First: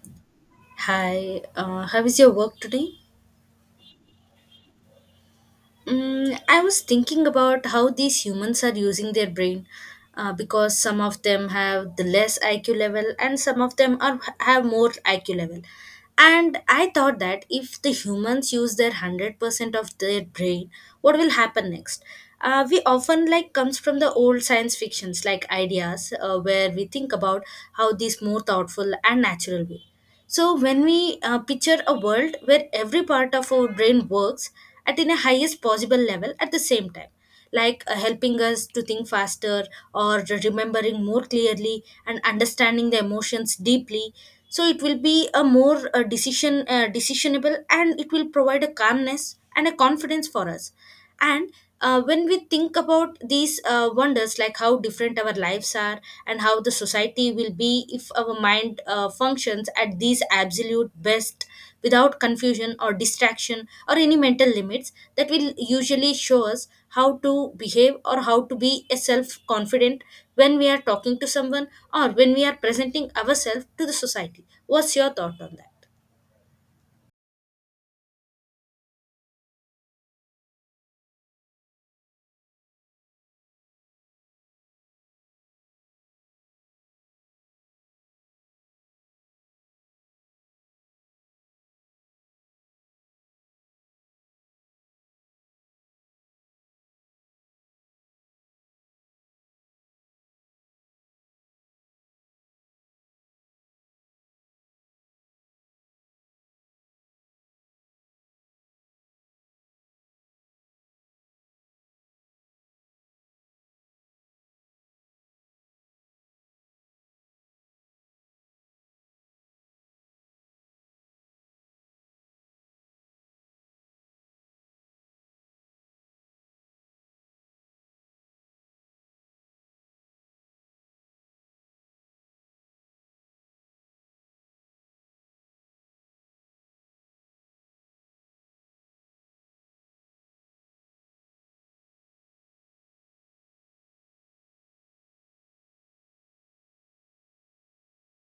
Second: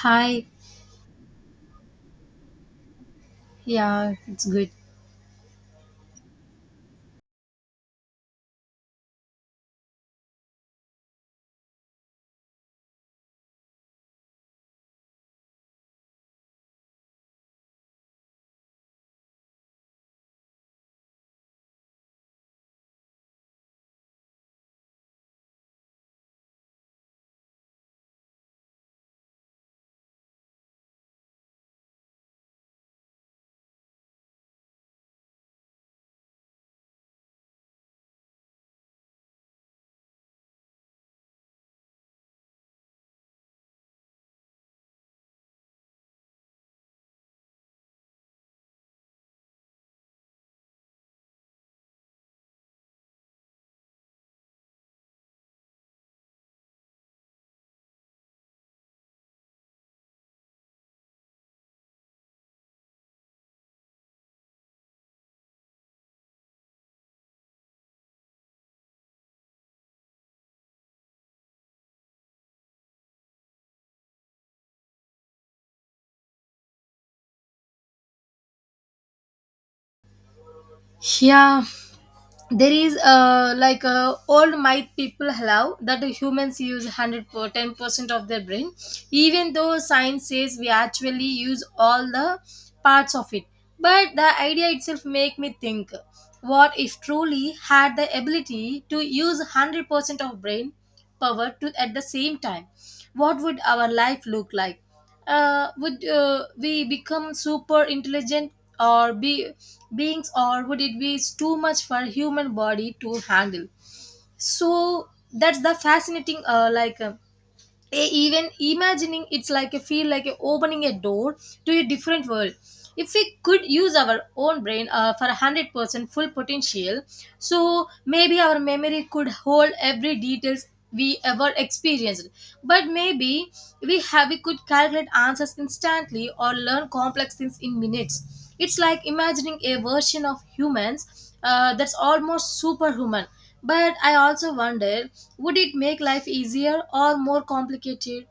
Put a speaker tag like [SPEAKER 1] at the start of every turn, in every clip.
[SPEAKER 1] Hi,
[SPEAKER 2] Hi, how is your work today?
[SPEAKER 1] yeah, it's good.
[SPEAKER 2] Mm, I was thinking about how these humans are using their brain because some of them have the less IQ level and some of them are have more IQ level. And I thought that if the humans use their 100% of their brain, what will happen next? We often like comes from the old science fictions like ideas where we think about how these more thoughtful and natural way, so when we picture a world where every part of our brain works at in a highest possible level at the same time, like helping us to think faster or remembering more clearly and understanding the emotions deeply, so it will be a more decision decisionable, and it will provide a calmness and a confidence for us, and when we think about these wonders, like how different our lives are and how the society will be if our mind functions at these absolute best without confusion or distraction or any mental limits, that will usually show us how to behave or how to be a self confident when we are talking to someone or when we are presenting ourselves to the society. What's your thought on that?
[SPEAKER 1] Yeah, there is old myth people allow that humans use 100 per 10% of their brain even though science says we actually use all the parts of it, but the idea itself make me think, what if truly had the ability to use 100% of brain power to at the same time, what would our life look like? Would we become super intelligent or be beings, or would it be too much for human body to handle? So that's the fascinating even imagining it's like a feel like a opening a door to a different world. If we could use our own brain for 100% full potential, so maybe our memory could hold every details we ever experienced. But maybe we could calculate answers instantly or learn complex things in minutes. It's like imagining a version of humans that's almost superhuman, but I also wonder, would it make life easier or more complicated?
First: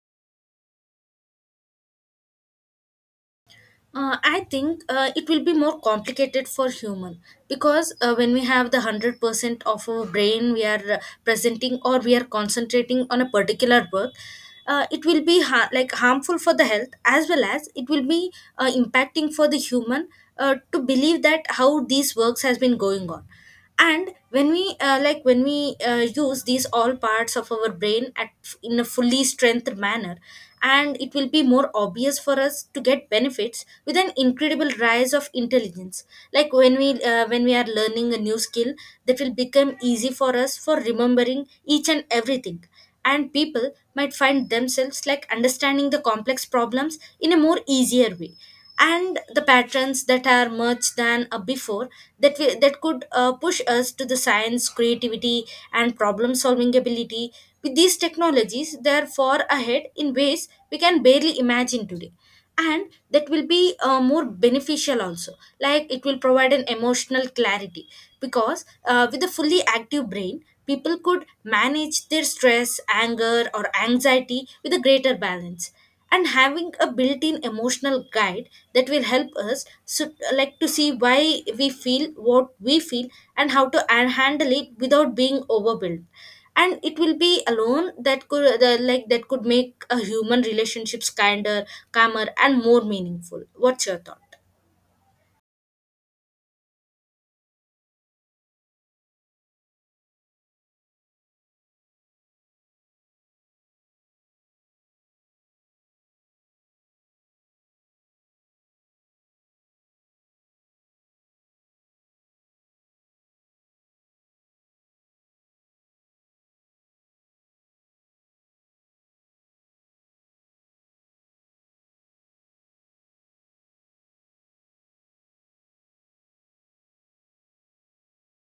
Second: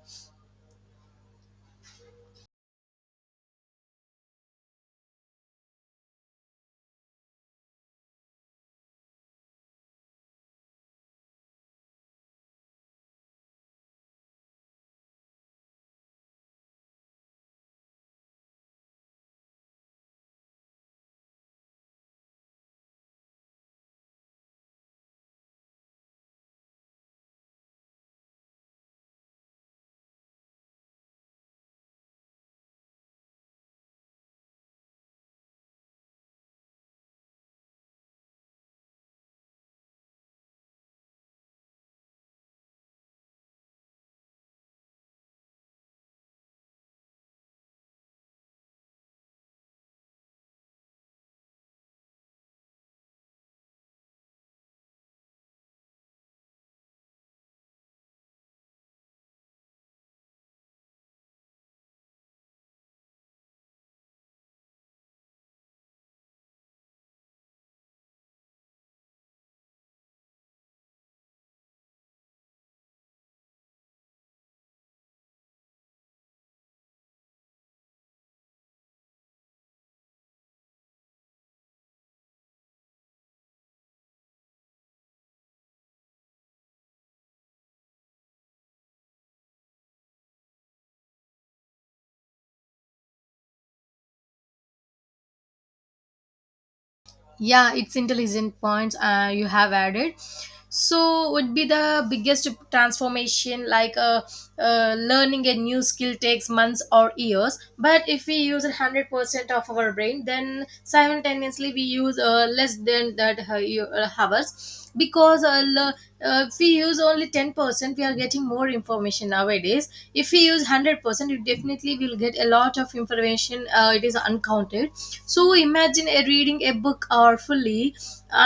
[SPEAKER 2] I think it will be more complicated for human because when we have the 100% of our brain we are presenting or we are concentrating on a particular work. It will be like harmful for the health as well as it will be impacting for the human to believe that how these works has been going on. And when we use these all parts of our brain at in a fully strengthened manner, and it will be more obvious for us to get benefits with an incredible rise of intelligence. Like when we are learning a new skill, that will become easy for us for remembering each and everything, and people might find themselves like understanding the complex problems in a more easier way, and the patterns that are much than a before, that could push us to the science creativity and problem solving ability with these technologies, they are far ahead in ways we can barely imagine today. And that will be more beneficial also. Like it will provide an emotional clarity, because with a fully active brain people could manage their stress anger or anxiety with a greater balance, and having a built-in emotional guide that will help us so, like to see why we feel what we feel and how to handle it without being overwhelmed. And it will be alone that could the, like that could make a human relationships kinder, calmer and more meaningful. What's your thought?
[SPEAKER 1] Yeah, it's intelligent points you have added. So would be the biggest transformation learning a new skill takes months or years, but if we use 100% of our brain then simultaneously we use less than that hours. Because if we use only 10% we are getting more information nowadays. If we use 100% you definitely will get a lot of information, it is uncounted. So imagine reading a book or fully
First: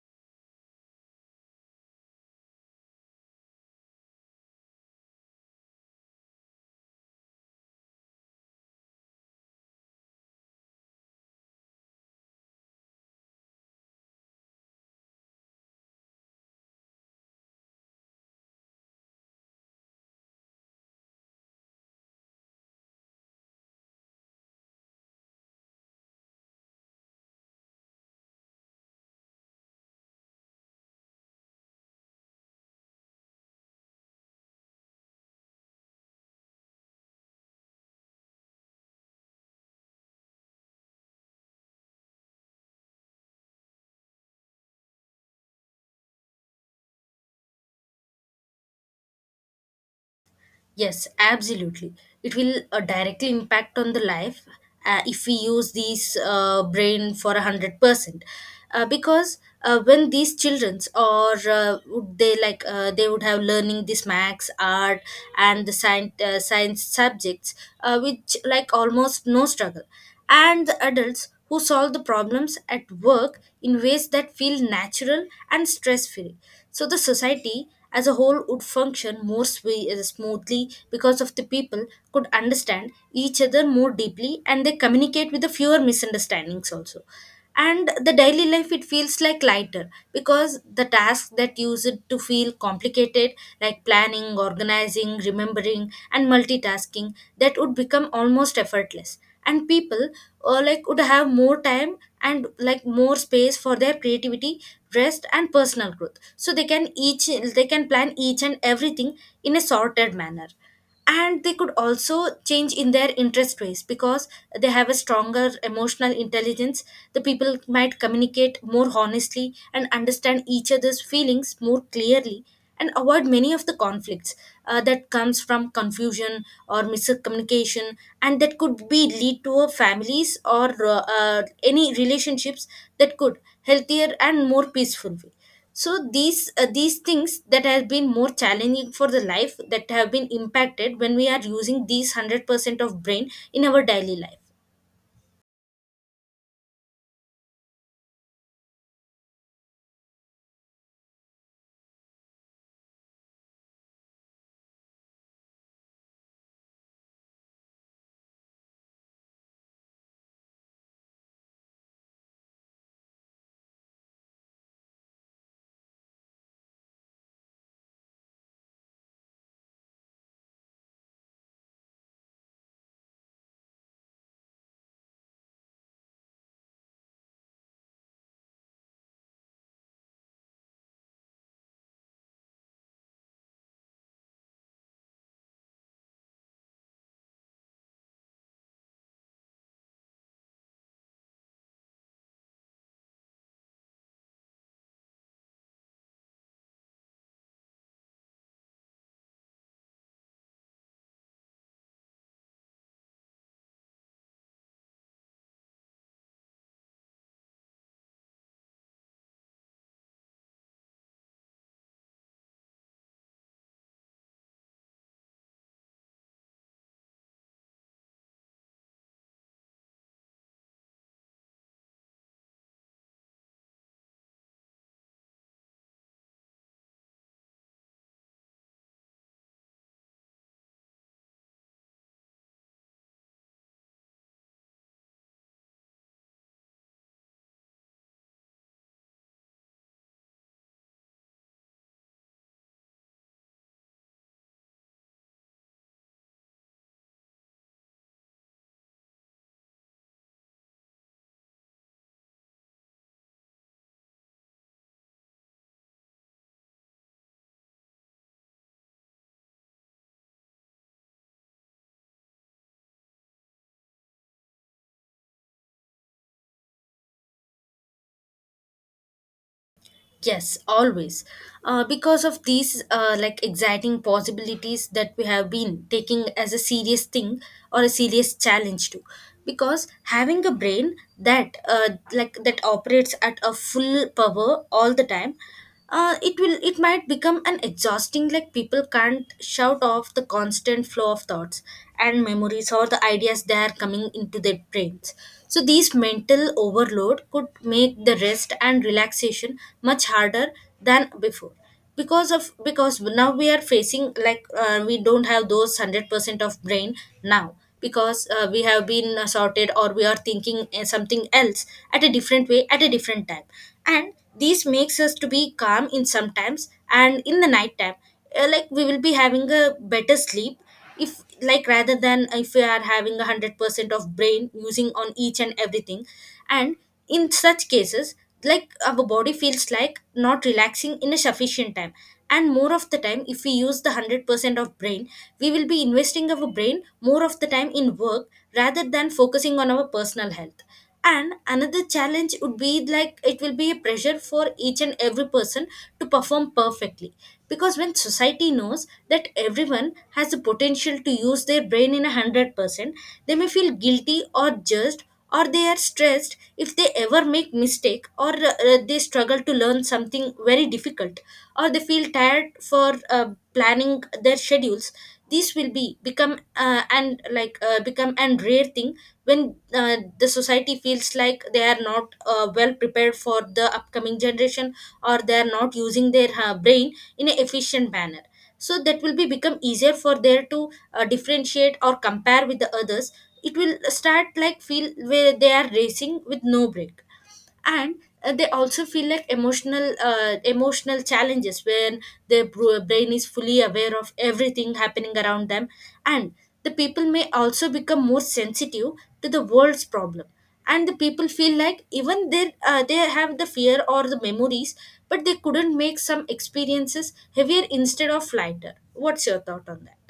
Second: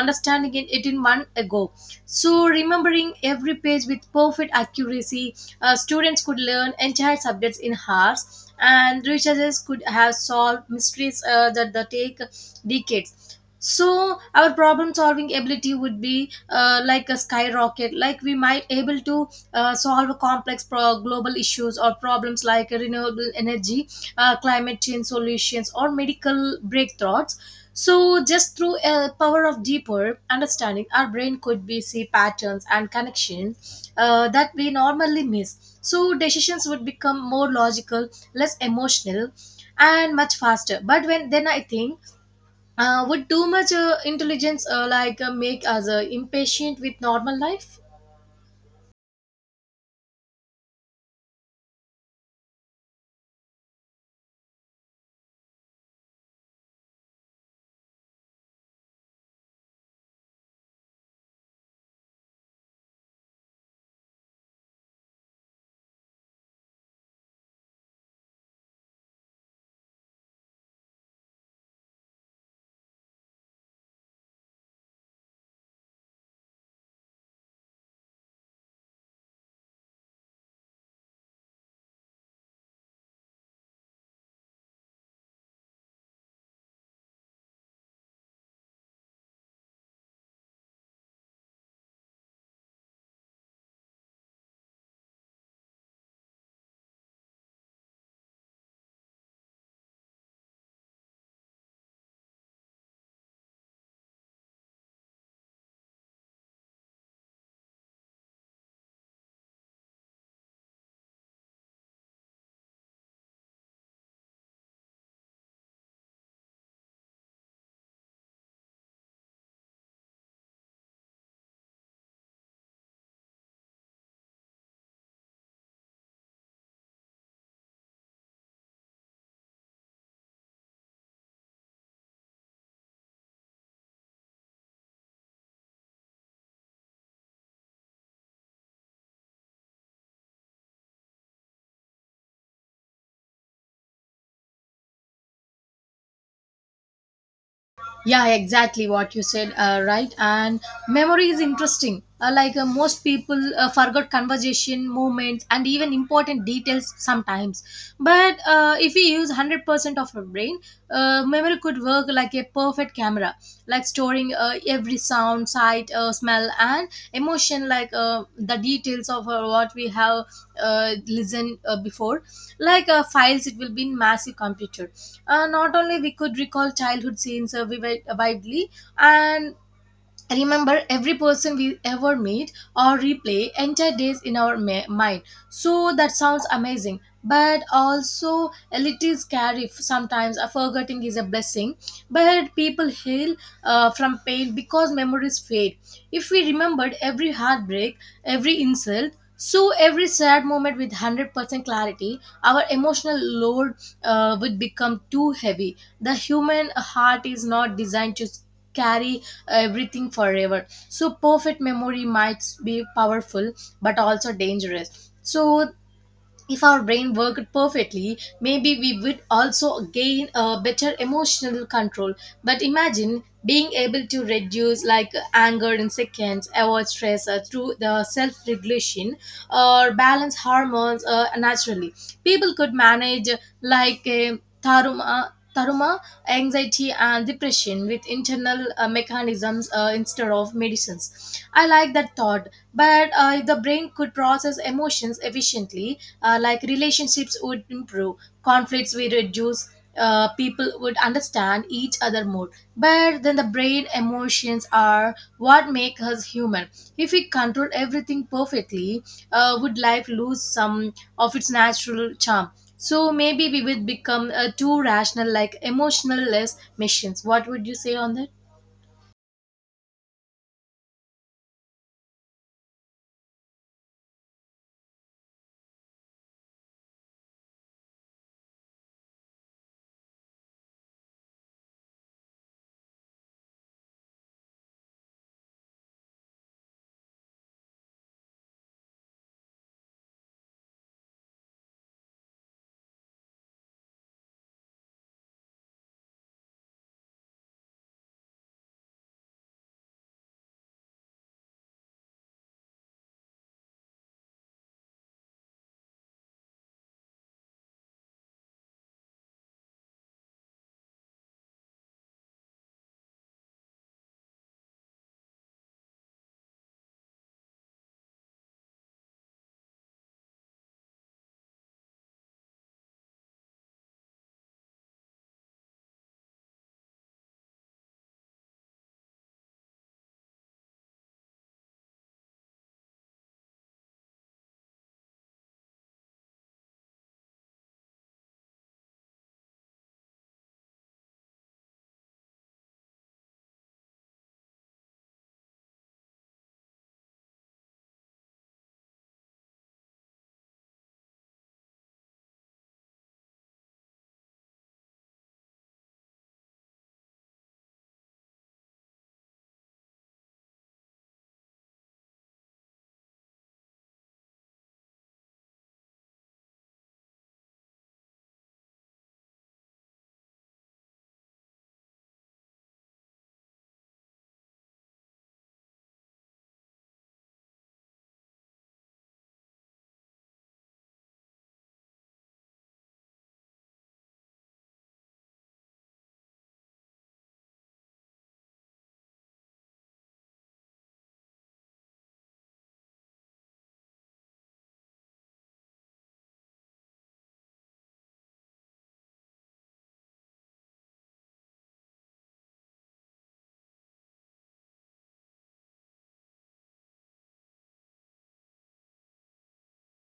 [SPEAKER 1] understanding it in one ago. So remembering every page with perfect accuracy, students could learn entire subjects in hours, and researchers could have solved mysteries that take decades. So our problem solving ability would be a skyrocket, like we might able to solve complex global issues or problems, like renewable energy, climate change solutions, or medical breakthroughs. So just through a power of deeper understanding, our brain could be see patterns and connections that we normally miss. So decisions would become more logical, less emotional, and much faster. But when then I think, would too much intelligence make us impatient with normal life?
[SPEAKER 2] Yes, absolutely. It will directly impact on the life if we use these brain for a 100%. Because when these childrens or would they like they would have learning this max, art, and the science science subjects, which like almost no struggle, and the adults who solve the problems at work in ways that feel natural and stress free. So the society as a whole would function more smoothly because of the people could understand each other more deeply and they communicate with the fewer misunderstandings also, and the daily life it feels like lighter because the tasks that use it to feel complicated, like planning organizing remembering and multitasking, that would become almost effortless, and people like would have more time and like more space for their creativity, rest and personal growth, so they can each they can plan each and everything in a sorted manner. And they could also change in their interest ways because they have a stronger emotional intelligence. The people might communicate more honestly and understand each other's feelings more clearly and avoid many of the conflicts that comes from confusion or miscommunication, and that could be lead to a families or any relationships that could healthier and more peaceful way. So these these things that have been more challenging for the life that have been impacted when we are using these 100% of brain in our daily life.
[SPEAKER 1] Yeah, exactly what you said, right? And memory is interesting. Most people forgot conversation, movements, and even important details sometimes. But if we use 100% of our brain, memory could work like a perfect camera, like storing every sound, sight, smell, and emotion, the details of what we have listened before. Files, it will be in massive computer. Not only we could recall childhood scenes vivid, widely, and remember every person we ever meet, or replay entire days in our mind. So that sounds amazing, but also a little scary. Sometimes forgetting is a blessing, but people heal from pain because memories fade. If we remembered every heartbreak, every insult, so every sad moment with 100% clarity, our emotional load would become too heavy. The human heart is not designed to carry everything forever. So perfect memory might be powerful but also dangerous. So if our brain worked perfectly, maybe we would also gain a better emotional control. But imagine being able to reduce like anger in seconds, avoid stress through the self-regulation, or balance hormones naturally. People could manage a taruma, anxiety and depression with internal mechanisms instead of medicines. I like that thought, but if the brain could process emotions efficiently, relationships would improve, conflicts would reduce. People would understand each other more, but then the brain emotions are what make us human. If we control everything perfectly, would life lose some of its natural charm? So maybe we would become too rational, like emotionless machines. What would you say on that?
[SPEAKER 2] Yes, always. Because of these like exciting possibilities that we have been taking as a serious thing or a serious challenge to. Because having a brain that that operates at a full power all the time, it will it might become an exhausting, like people can't shout off the constant flow of thoughts and memories or the ideas that are coming into their brains. So these mental overload could make the rest and relaxation much harder than before, because now we are facing, like we don't have those 100% of brain now because we have been sorted or we are thinking something else at a different way at a different time. And this makes us to be calm in sometimes, and in the night time like we will be having a better sleep if like rather than if we are having a 100% of brain using on each and everything. And in such cases, like our body feels like not relaxing in a sufficient time, and more of the time if we use the 100% of brain we will be investing our brain more of the time in work rather than focusing on our personal health. And another challenge would be like it will be a pressure for each and every person to perform perfectly, because when society knows that everyone has the potential to use their brain in a 100%, they may feel guilty or judged, or they are stressed if they ever make mistake, or they struggle to learn something very difficult, or they feel tired for planning their schedules. This will be become and like become and rare thing when the society feels like they are not well prepared for the upcoming generation or they are not using their brain in an efficient manner. So that will be become easier for there to differentiate or compare with the others. It will start like feel where they are racing with no break, and they also feel like emotional emotional challenges when their brain is fully aware of everything happening around them, and the people may also become more sensitive to the world's problem. And the people feel like even they have the fear or the memories, but they couldn't make some experiences heavier instead of lighter. What's your thought on that?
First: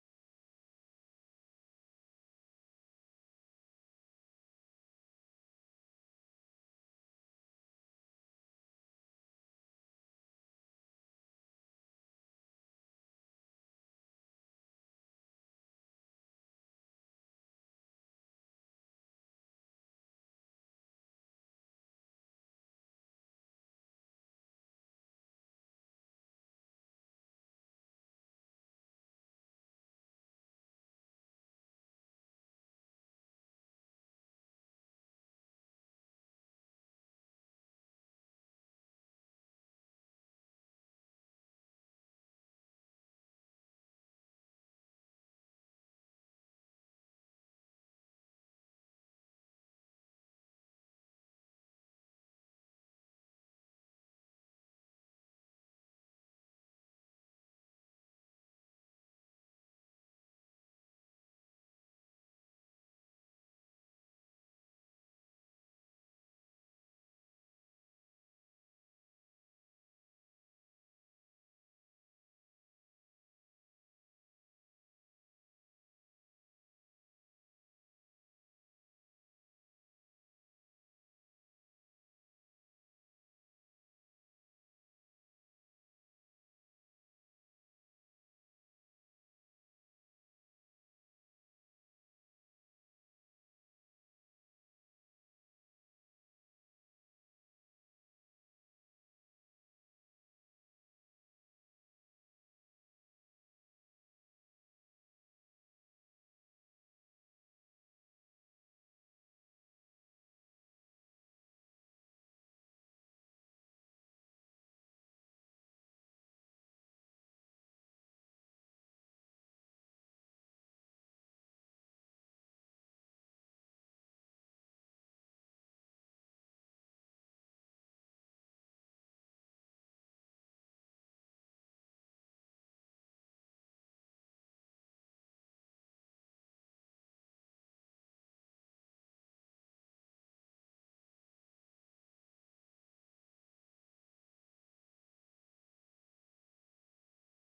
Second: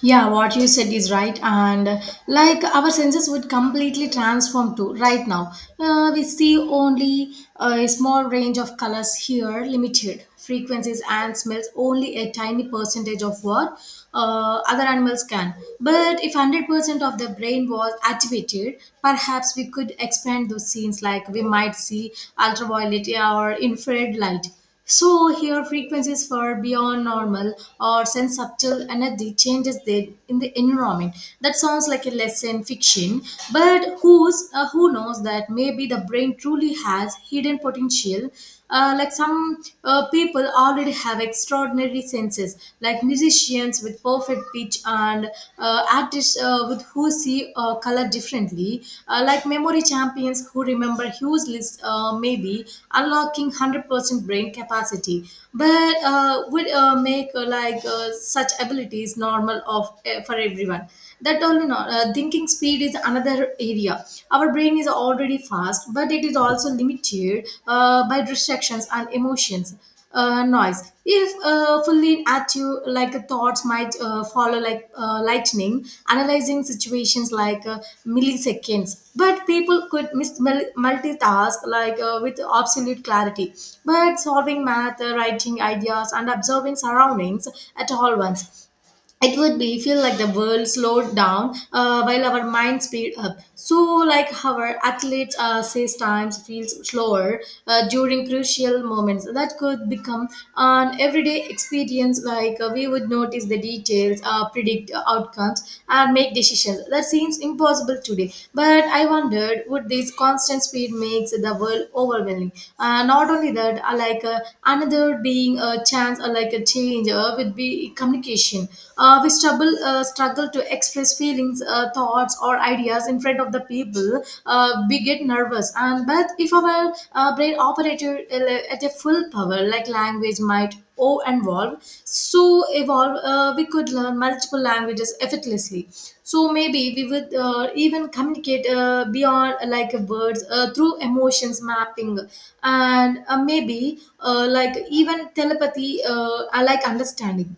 [SPEAKER 1] Yeah, what you said is right, and our senses would completely transform too. Right now, we see only a small range of colors here, limited frequencies and smells, only a tiny percentage of what other animals can. But if 100% of the brain was activated, perhaps we could expand those scenes, like we might see ultraviolet or infrared light, so here frequencies far beyond normal, or send subtle energy changes there in the environment. That sounds like a lesson fiction, but who knows that maybe the brain truly has hidden potential. Like some People already have extraordinary senses, like musicians with perfect pitch, and artists with who see color differently, memory champions who remember huge lists. Maybe unlocking 100% brain capacity, but would make like such abilities normal of for everyone. That all in all, thinking speed is another area. Our brain is already fast, but it is also limited by distractions and emotions, noise. If fully at you, thoughts might follow lightning, analyzing situations milliseconds, but people could multitask with absolute clarity, but solving math, writing ideas, and observing surroundings at all once. It would be feel like the world slowed down while our mind speed up. So like our athletes says times feels slower during crucial moments, that could become an everyday experience. We would notice the details, predict outcomes, and make decisions that seems impossible today. But I wondered, would this constant speed makes the world overwhelming? Not only that, another being a chance or like a change would be communication. We struggle to express feelings, thoughts, or ideas in front of the people. We get nervous, and but if our brain operator at a full power, language might or involve, so evolve, we could learn multiple languages effortlessly. So maybe we would even communicate beyond words through emotions mapping, and maybe like even telepathy, I like understanding.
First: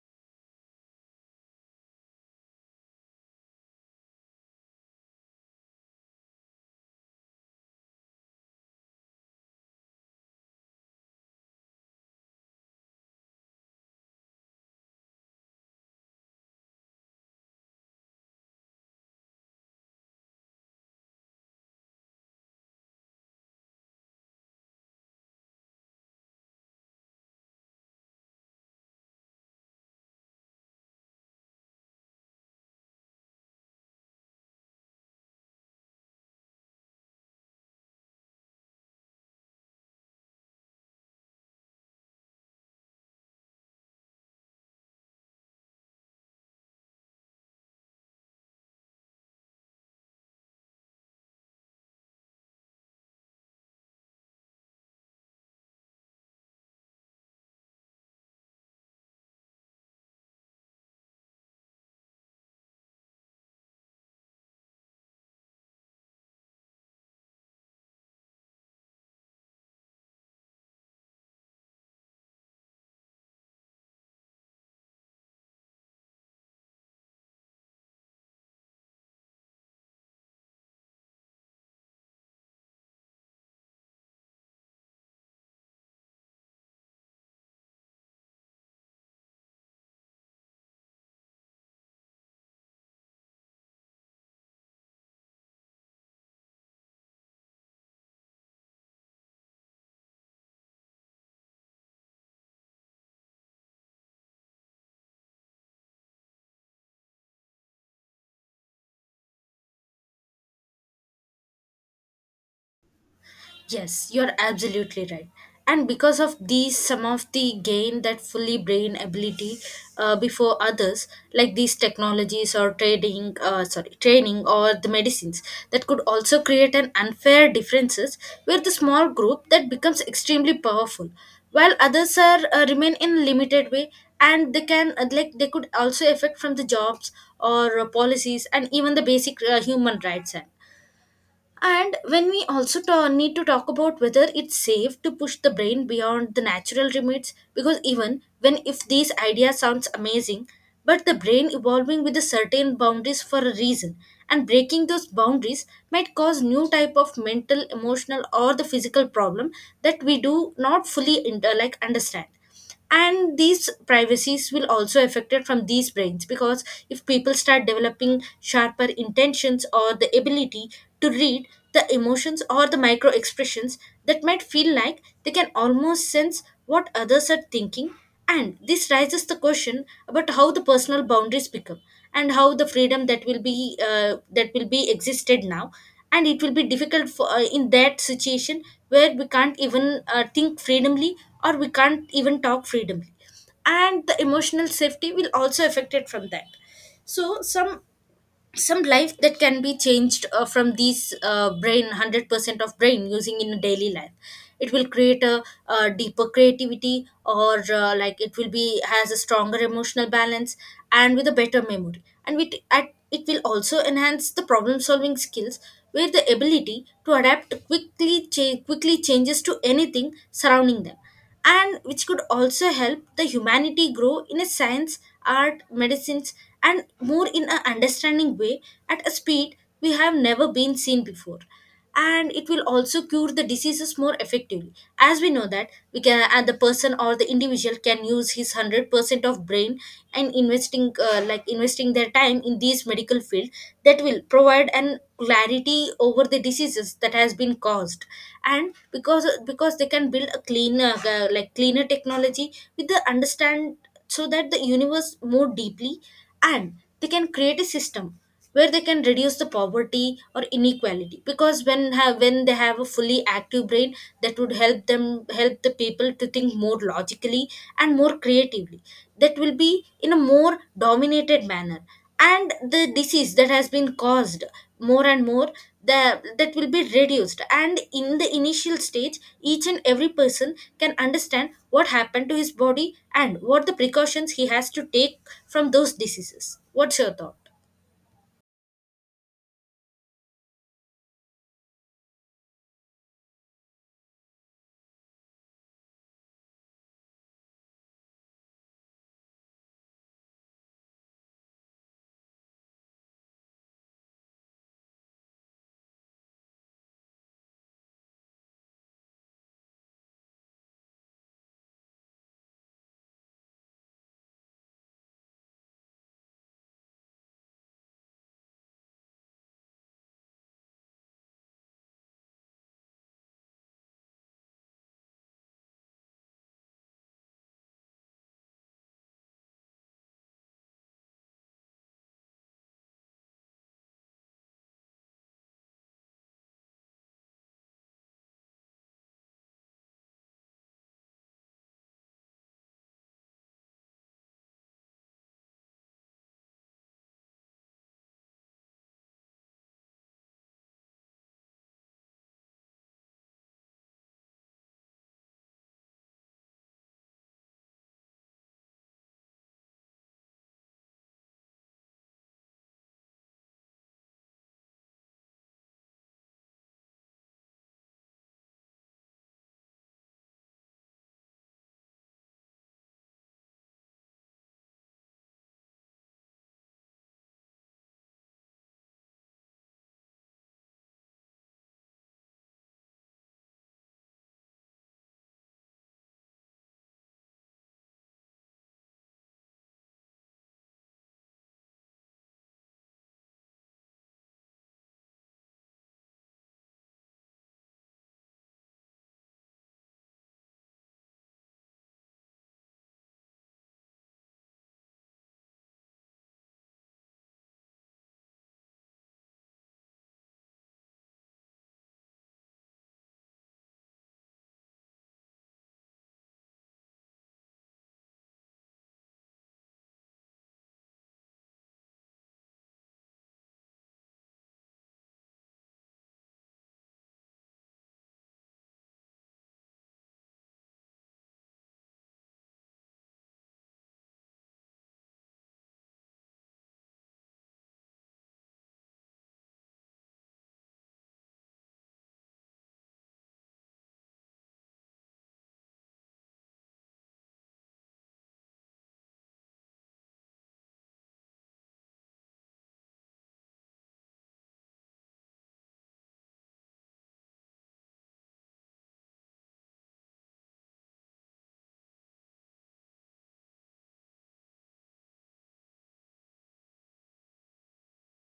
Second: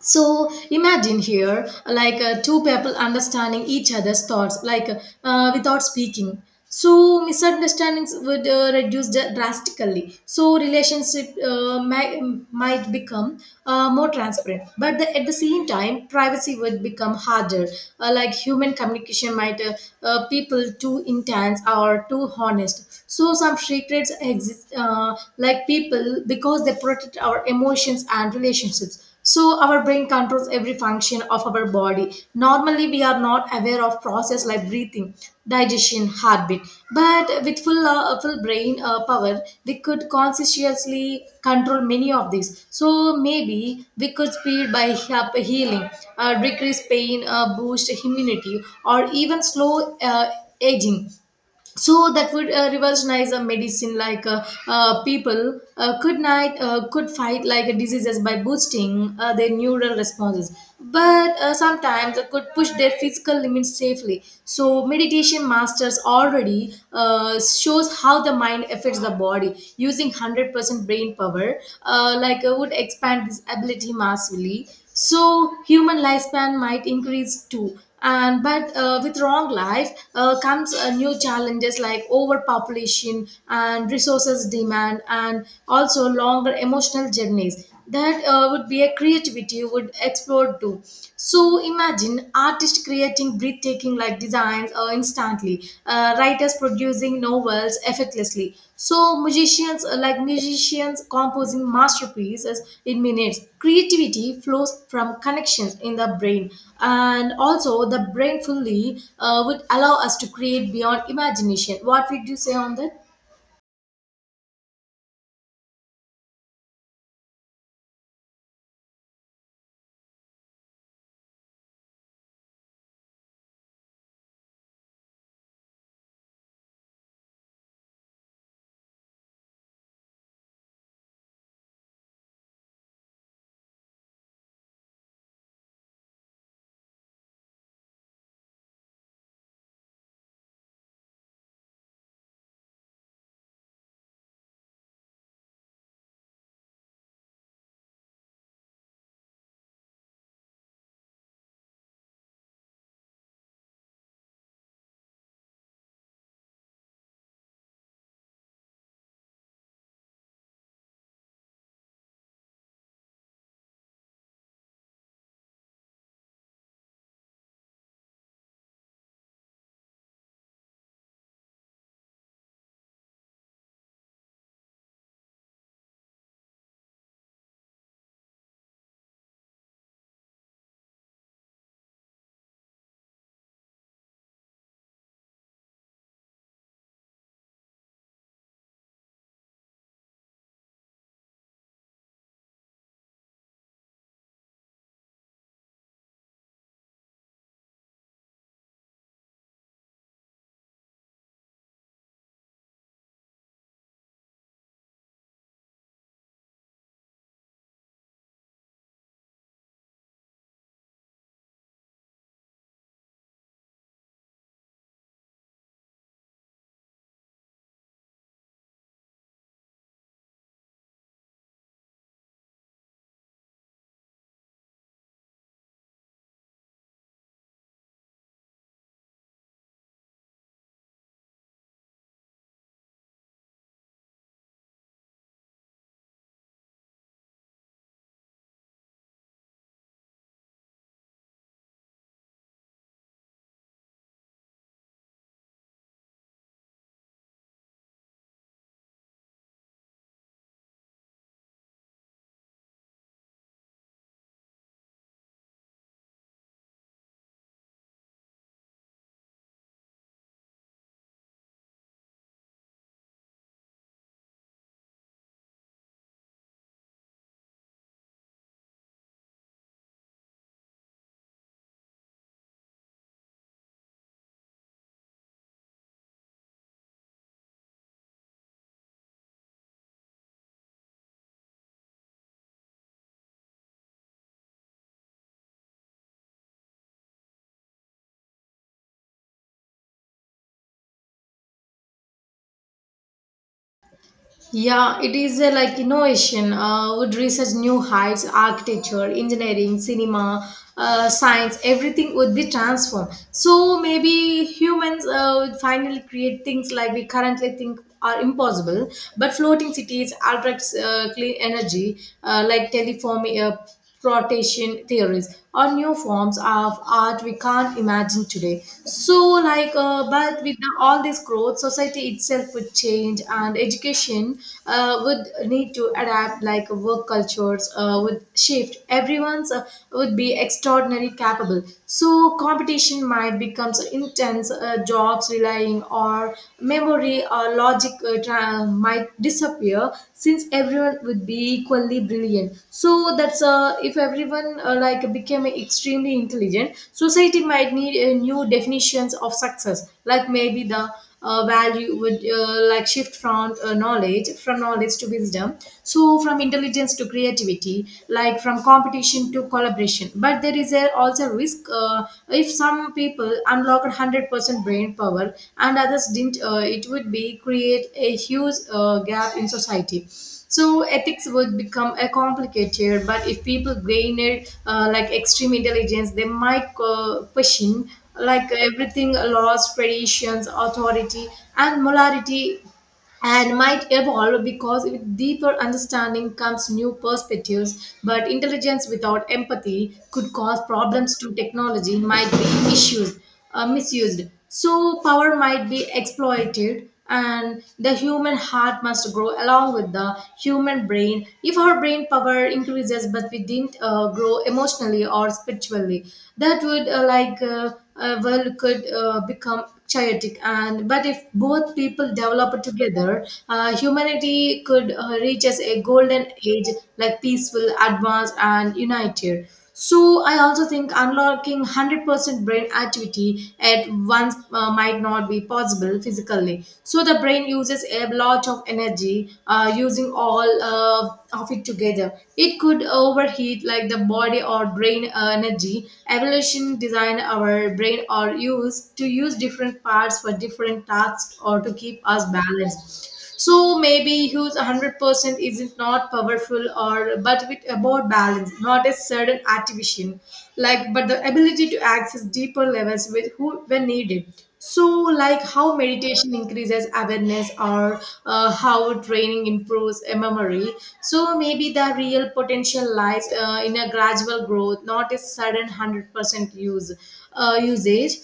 [SPEAKER 1] So imagine here two people understanding each other's thoughts, without speaking. So misunderstandings would drastically, so relationship might become more transparent, but at the same time privacy would become harder. Human communication might people too intense or too honest, so some secrets exist, people because they protect our emotions and relationships. So our brain controls every function of our body. Normally we are not aware of process like breathing, digestion, heartbeat, but with full brain power we could consciously control many of these. So maybe we could speed by up healing, decrease pain, boost immunity, or even slow aging. So that would revolutionize a medicine. People could fight like diseases by boosting their neural responses, but sometimes they could push their physical limits safely. So meditation masters already shows how the mind affects the body. Using 100% brain power would expand this ability massively. So human lifespan might increase too. And but with wrong life comes new challenges, like overpopulation and resources demand, and also longer emotional journeys. That would be a creativity would explode too. So imagine artists creating breathtaking like designs instantly constantly, writers producing novels effortlessly, so musicians musicians composing masterpieces in minutes. Creativity flows from connections in the brain, and also the brain fully would allow us to create beyond imagination. What would you say on that?
[SPEAKER 2] Yes, you're absolutely right. And because of these, some of the gain that fully brain ability before others, like these technologies or training or the medicines, that could also create an unfair differences, where the small group that becomes extremely powerful, while others are remain in limited way, and they can they could also affect from the jobs or policies and even the basic human rights. And when we also need to talk about whether it's safe to push the brain beyond the natural limits, because even when if these ideas sounds amazing, but the brain evolving with a certain boundaries for a reason, and breaking those boundaries might cause new type of mental, emotional, or the physical problem that we do not fully understand. And these privacies will also affected from these brains because if people start developing sharper intentions or the ability to read the emotions or the micro expressions, that might feel like they can almost sense what others are thinking. And this raises the question about how the personal boundaries become and how the freedom that will be existed now, and it will be difficult for in that situation where we can't even think freedomly or we can't even talk freedomly, and the emotional safety will also affected from that. So some life that can be changed from these brain 100% of brain using in a daily life, it will create a, deeper creativity or like it will be has a stronger emotional balance, and with a better memory and with at it will also enhance the problem solving skills with the ability to adapt quickly changes to anything surrounding them, and which could also help the humanity grow in a science, art, medicines, and more in an understanding way at a speed we have never been seen before. And it will also cure the diseases more effectively, as we know that we can, and the person or the individual can use his 100% of brain and investing like investing their time in these medical field that will provide an clarity over the diseases that has been caused and because they can build a cleaner like cleaner technology with the understand so that the universe more deeply, and they can create a system where they can reduce the poverty or inequality because when they have a fully active brain that would help them help the people to think more logically and more creatively, that will be in a more dominated manner. And the disease that has been caused more and more, that will be reduced, and in the initial stage each and every person can understand what happened to his body and what the precautions he has to take from those diseases. What's your thought?
[SPEAKER 1] Yeah, it is a like innovation would research new heights, architecture, engineering, cinema, science, everything would be transformed. So maybe humans would finally create things like we currently think are impossible, but floating cities, ultra clean energy, like teleform, rotation theories, or new forms of art we can't imagine today. So but all this growth, society itself would change, and education would need to adapt. Like work cultures would shift. Everyone's would be extraordinarily capable, so competition might become intense. Jobs relying or maybe memory or logic might disappear, since everyone would be equally brilliant. So that's if everyone like became extremely intelligent, society might need new definitions of success. Like maybe the value would like shift from knowledge to wisdom, so from intelligence to creativity, like from competition to collaboration. But there is a also risk. If some people unlocked 100% brain power and others didn't, it would be create a huge gap in society, so ethics would become a complicated. But if people gain it, like extreme intelligence, they might question like everything, laws, traditions, authority, and morality, and might evolve, because with deeper understanding comes new perspectives. But intelligence without empathy could cause problems to technology, might be issues, misused. So power might be exploited, and the human heart must grow along with the human brain. If our brain power increases but we didn't grow emotionally or spiritually, that would could become chaotic. And But if both people develop together, humanity could reach as a golden age, like peaceful, advanced, and united. So I also think unlocking 100% brain activity at once might not be possible physically. So the brain uses a lot of energy. Using all of it together, it could overheat like the body or brain energy. Evolution design our brain or use to use different parts for different tasks, or to keep us balanced. So maybe who's 100% isn't not powerful, or but with about balance, not a sudden activation, but the ability to access deeper levels with who when needed. So like how meditation increases awareness, or how training improves a memory. So maybe the real potential lies in a gradual growth, not a sudden 100% use usage.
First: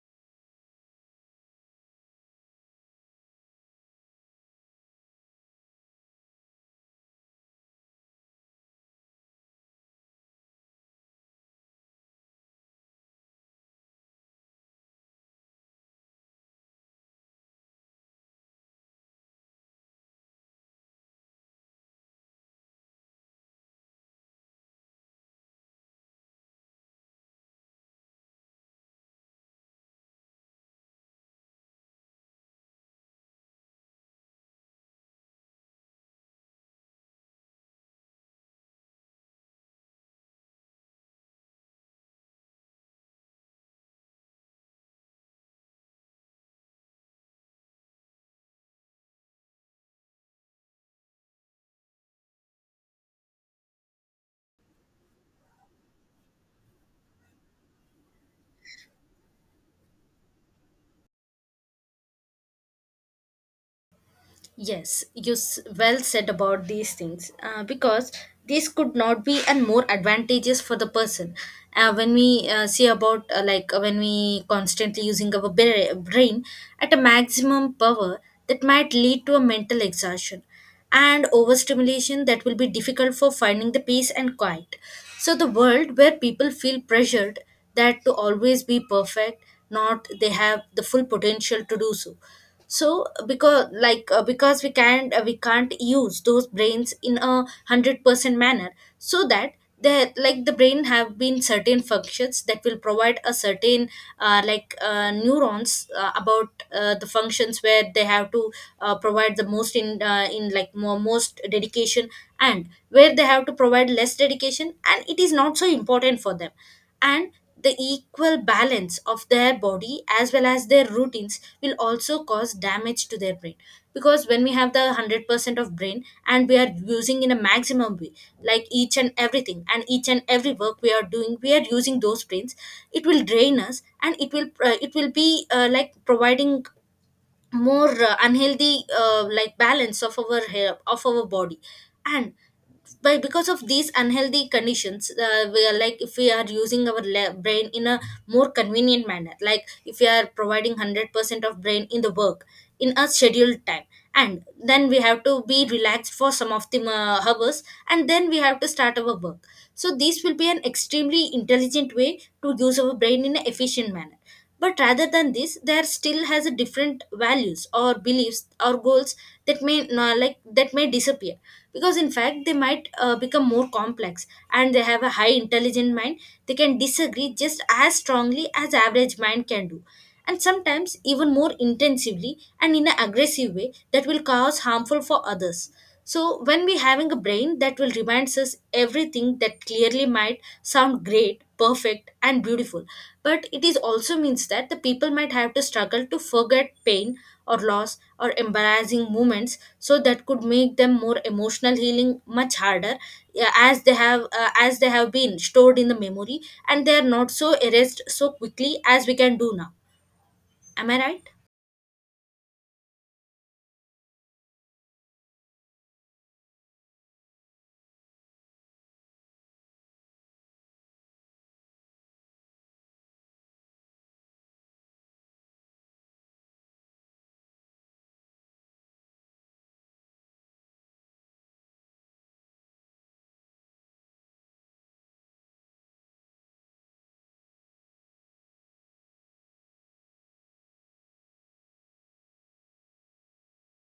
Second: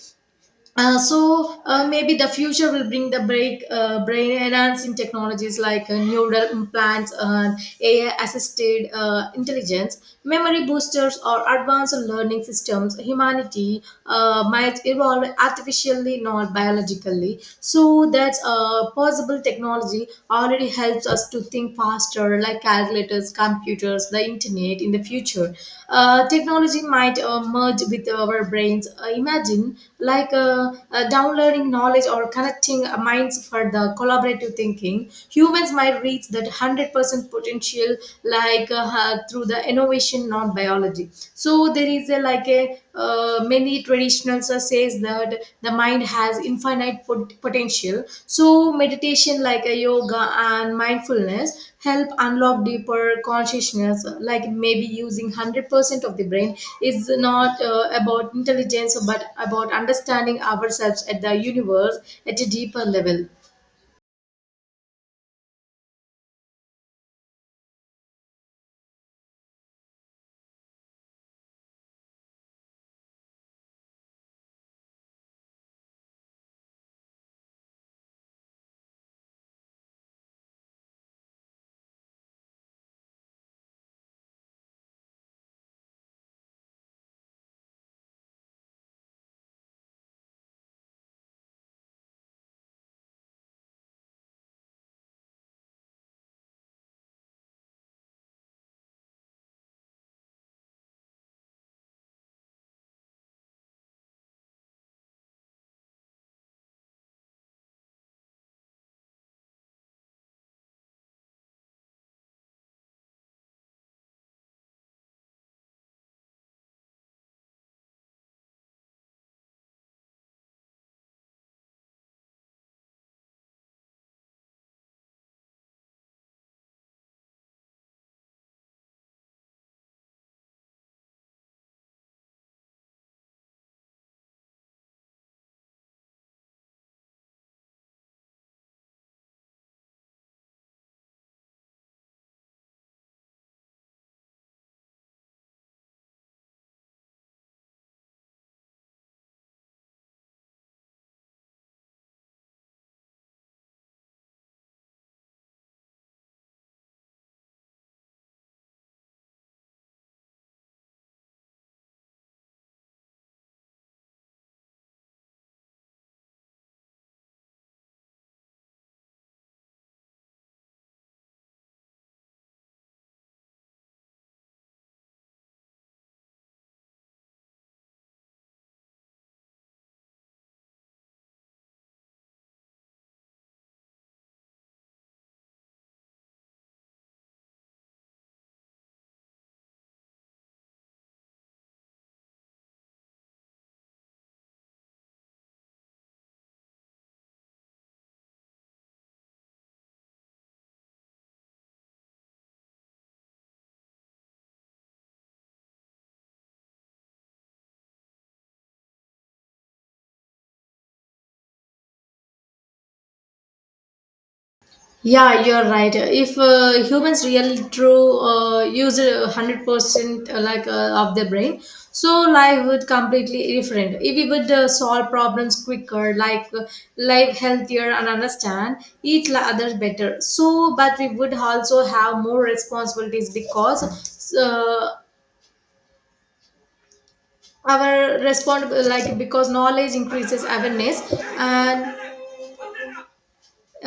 [SPEAKER 1] So maybe the future will bring the brain enhancing technologies, like neural implants and AI assisted intelligence, memory boosters, or advanced learning systems. Humanity might evolve artificially, not biologically. So that's possible technology already helps us to think faster, like calculators, computers, the internet. In the future, technology might merge with our brains. Imagine downloading knowledge or connecting minds for the collaborative thinking. Humans might reach that 100% potential through the innovation, not biology. So there is a like a many traditional says that the mind has potential. So meditation like a yoga and mindfulness help unlock deeper consciousness. Like maybe using 100% of the brain is not about intelligence, but about understanding ourselves at the universe at a deeper level.
[SPEAKER 2] Yes, well said about these things, because this could not be and more advantageous for the person. When we see about when we constantly using our brain at a maximum power, that might lead to a mental exhaustion and overstimulation that will be difficult for finding the peace and quiet. So the world where people feel pressured that to always be perfect, not they have the full potential to do so. So because we can't use those brains in 100% manner, so that like the brain have been certain functions that will provide a certain neurons about the functions where they have to provide the most in like most dedication, and where they have to provide less dedication and it is not so important for them. And the equal balance of their body as well as their routines will also cause damage to their brain, because when we have the 100% of brain and we are using in a maximum way, like each and everything and each and every work we are doing we are using those brains, it will drain us and it will be like providing more unhealthy like balance of our hair of our body. And by because of these unhealthy conditions, we are like if we are using our brain in a more convenient manner, like if we are providing 100% of brain in the work in a scheduled time, and then we have to be relaxed for some of the hours, and then we have to start our work, so this will be an extremely intelligent way to use our brain in an efficient manner. But rather than this, there still has a different values or beliefs or goals that may no- like that may disappear, because in fact they might become more complex and they have a high intelligent mind. They can disagree just as strongly as average mind can do, and sometimes even more intensively and in an aggressive way that will cause harmful for others. So when we having a brain that will reminds us everything that clearly might sound great, perfect and beautiful, but it is also means that the people might have to struggle to forget pain or loss or embarrassing moments, so that could make them more emotional healing much harder. Yeah, as they have been stored in the memory, and they are not so erased so quickly as we can do now. Am I right?
[SPEAKER 1] Yeah, you're right. If humans really true use 100% of their brain, so life would completely different. If we would solve problems quicker, like life healthier, and understand other better. So, but we would also have more responsibilities, because our respond like because knowledge increases awareness, and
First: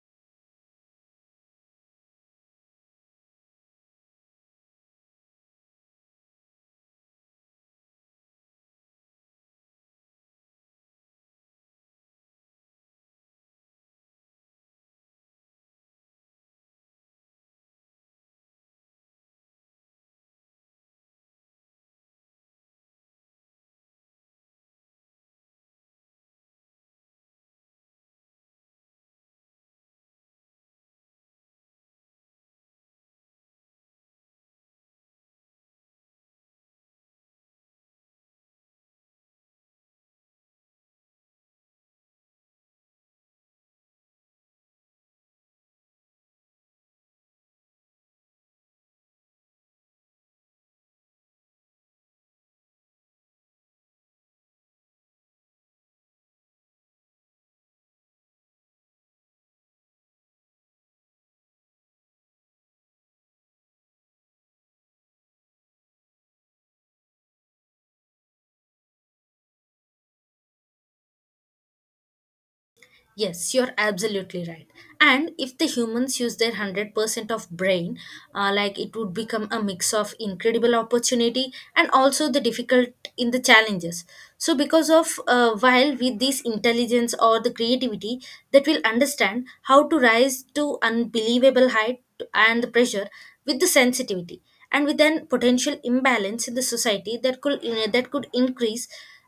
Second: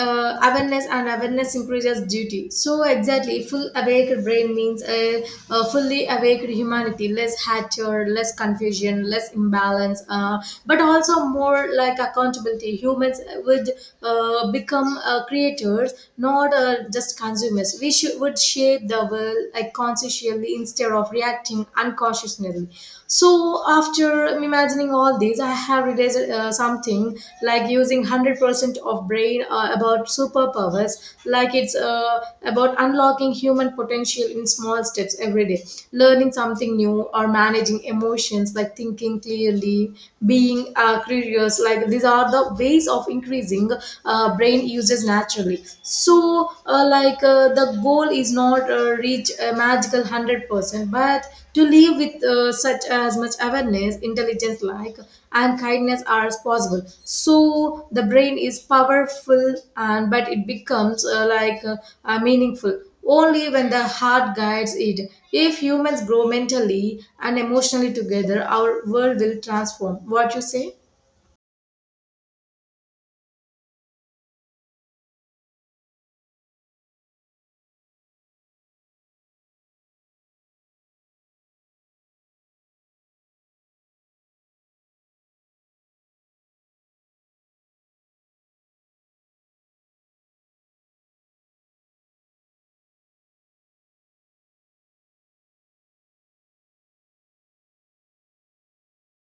[SPEAKER 1] awareness increases duty. So exactly, full awake brain means a fully awake humanity: less hatred, less confusion, less imbalance, but also more like accountability. Humans would become creators, not just consumers. We should would shape the world like consciously instead of reacting unconsciously. So after imagining all these, I have realized something. Like using 100% of brain about superpowers, it's about unlocking human potential in small steps every day, learning something new or managing emotions, like thinking clearly, being curious. Like these are the ways of increasing brain uses naturally. So the goal is not reach a magical 100%, but to live with such as much awareness, intelligence, and kindness are as possible. So the brain is powerful, and but it becomes meaningful only when the heart guides it. If humans grow mentally and emotionally together, our world will transform. What you say?
[SPEAKER 2] Yes, you're absolutely right. And if the humans use their 100% of brain, like it would become a mix of incredible opportunity and also the difficult in the challenges. So, because of while with this intelligence or the creativity, that will understand how to rise to unbelievable height and the pressure with the sensitivity and with an potential imbalance in the society, that could increase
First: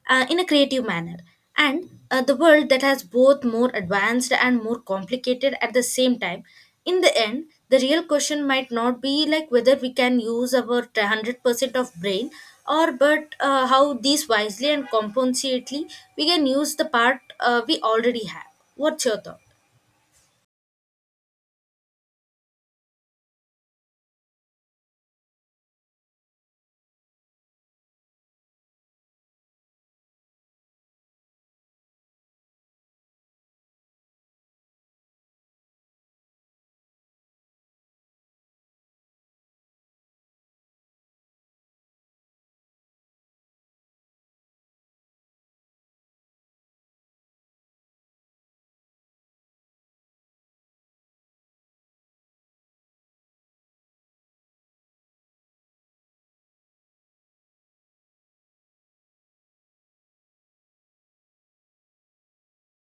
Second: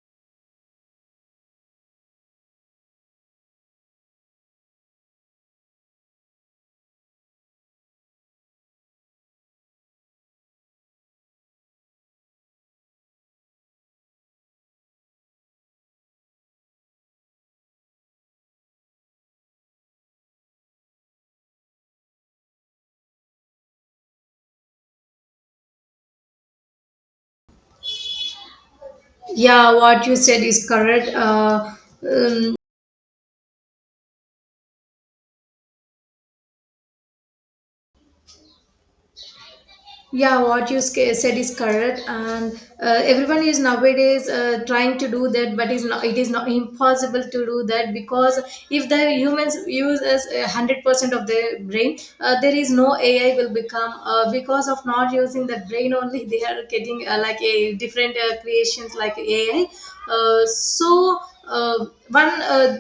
[SPEAKER 2] in a creative manner, and the world that has both more advanced and more complicated at the same time. In the end, the real question might not be like whether we can use our 100% of brain, or but how these wisely and compensately we can use the part we already have. What's your thought?
[SPEAKER 1] Yeah, what you said is correct um, Yeah, what you said is correct. And Everyone is nowadays trying to do that, but is not, it is not impossible to do that, because if the humans use as 100% of their brain, there is no AI will become. Because of not using the brain only, they are getting like a different creations like AI. Uh, so uh, One.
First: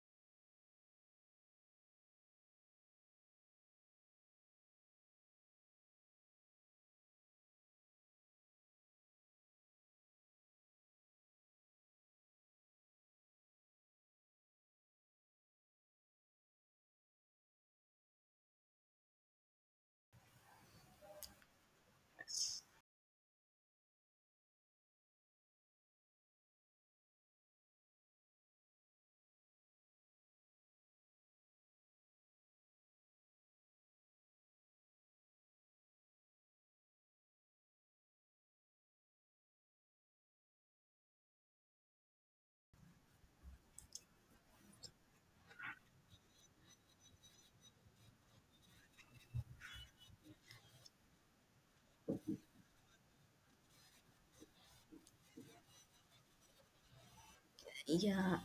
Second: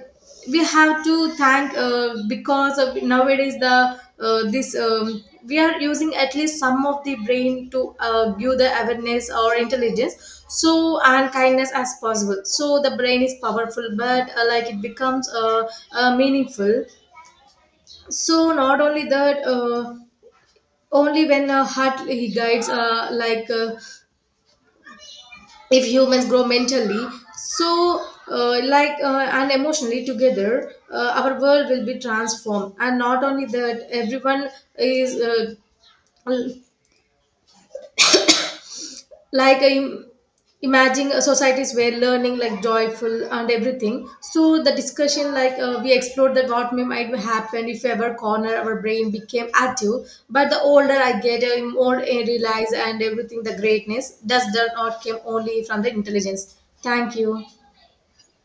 [SPEAKER 1] We have to thank, because of nowadays the this we are using at least some of the brain to give the awareness or intelligence, so and kindness as possible. So the brain is powerful, but like it becomes meaningful. So not only that Only when a heart he guides, if humans grow mentally, so and emotionally together, our world will be transformed. And not only that, everyone is l- like im- imagine a societies where learning like joyful and everything. So the discussion, we explored that what may might happen if ever corner our brain became active. But the older I get, I more I realize and everything. The greatness does not came only from the intelligence. Thank you.
[SPEAKER 2] Yeah,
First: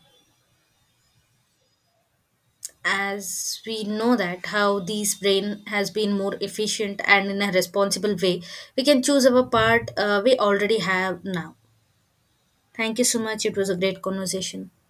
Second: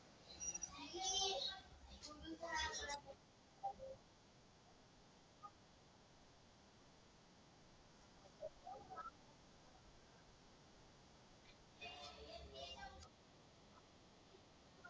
[SPEAKER 2] as we know that how these brain has been more efficient and in a responsible way, we can choose our part we already have now. Thank you so much. It was a great conversation.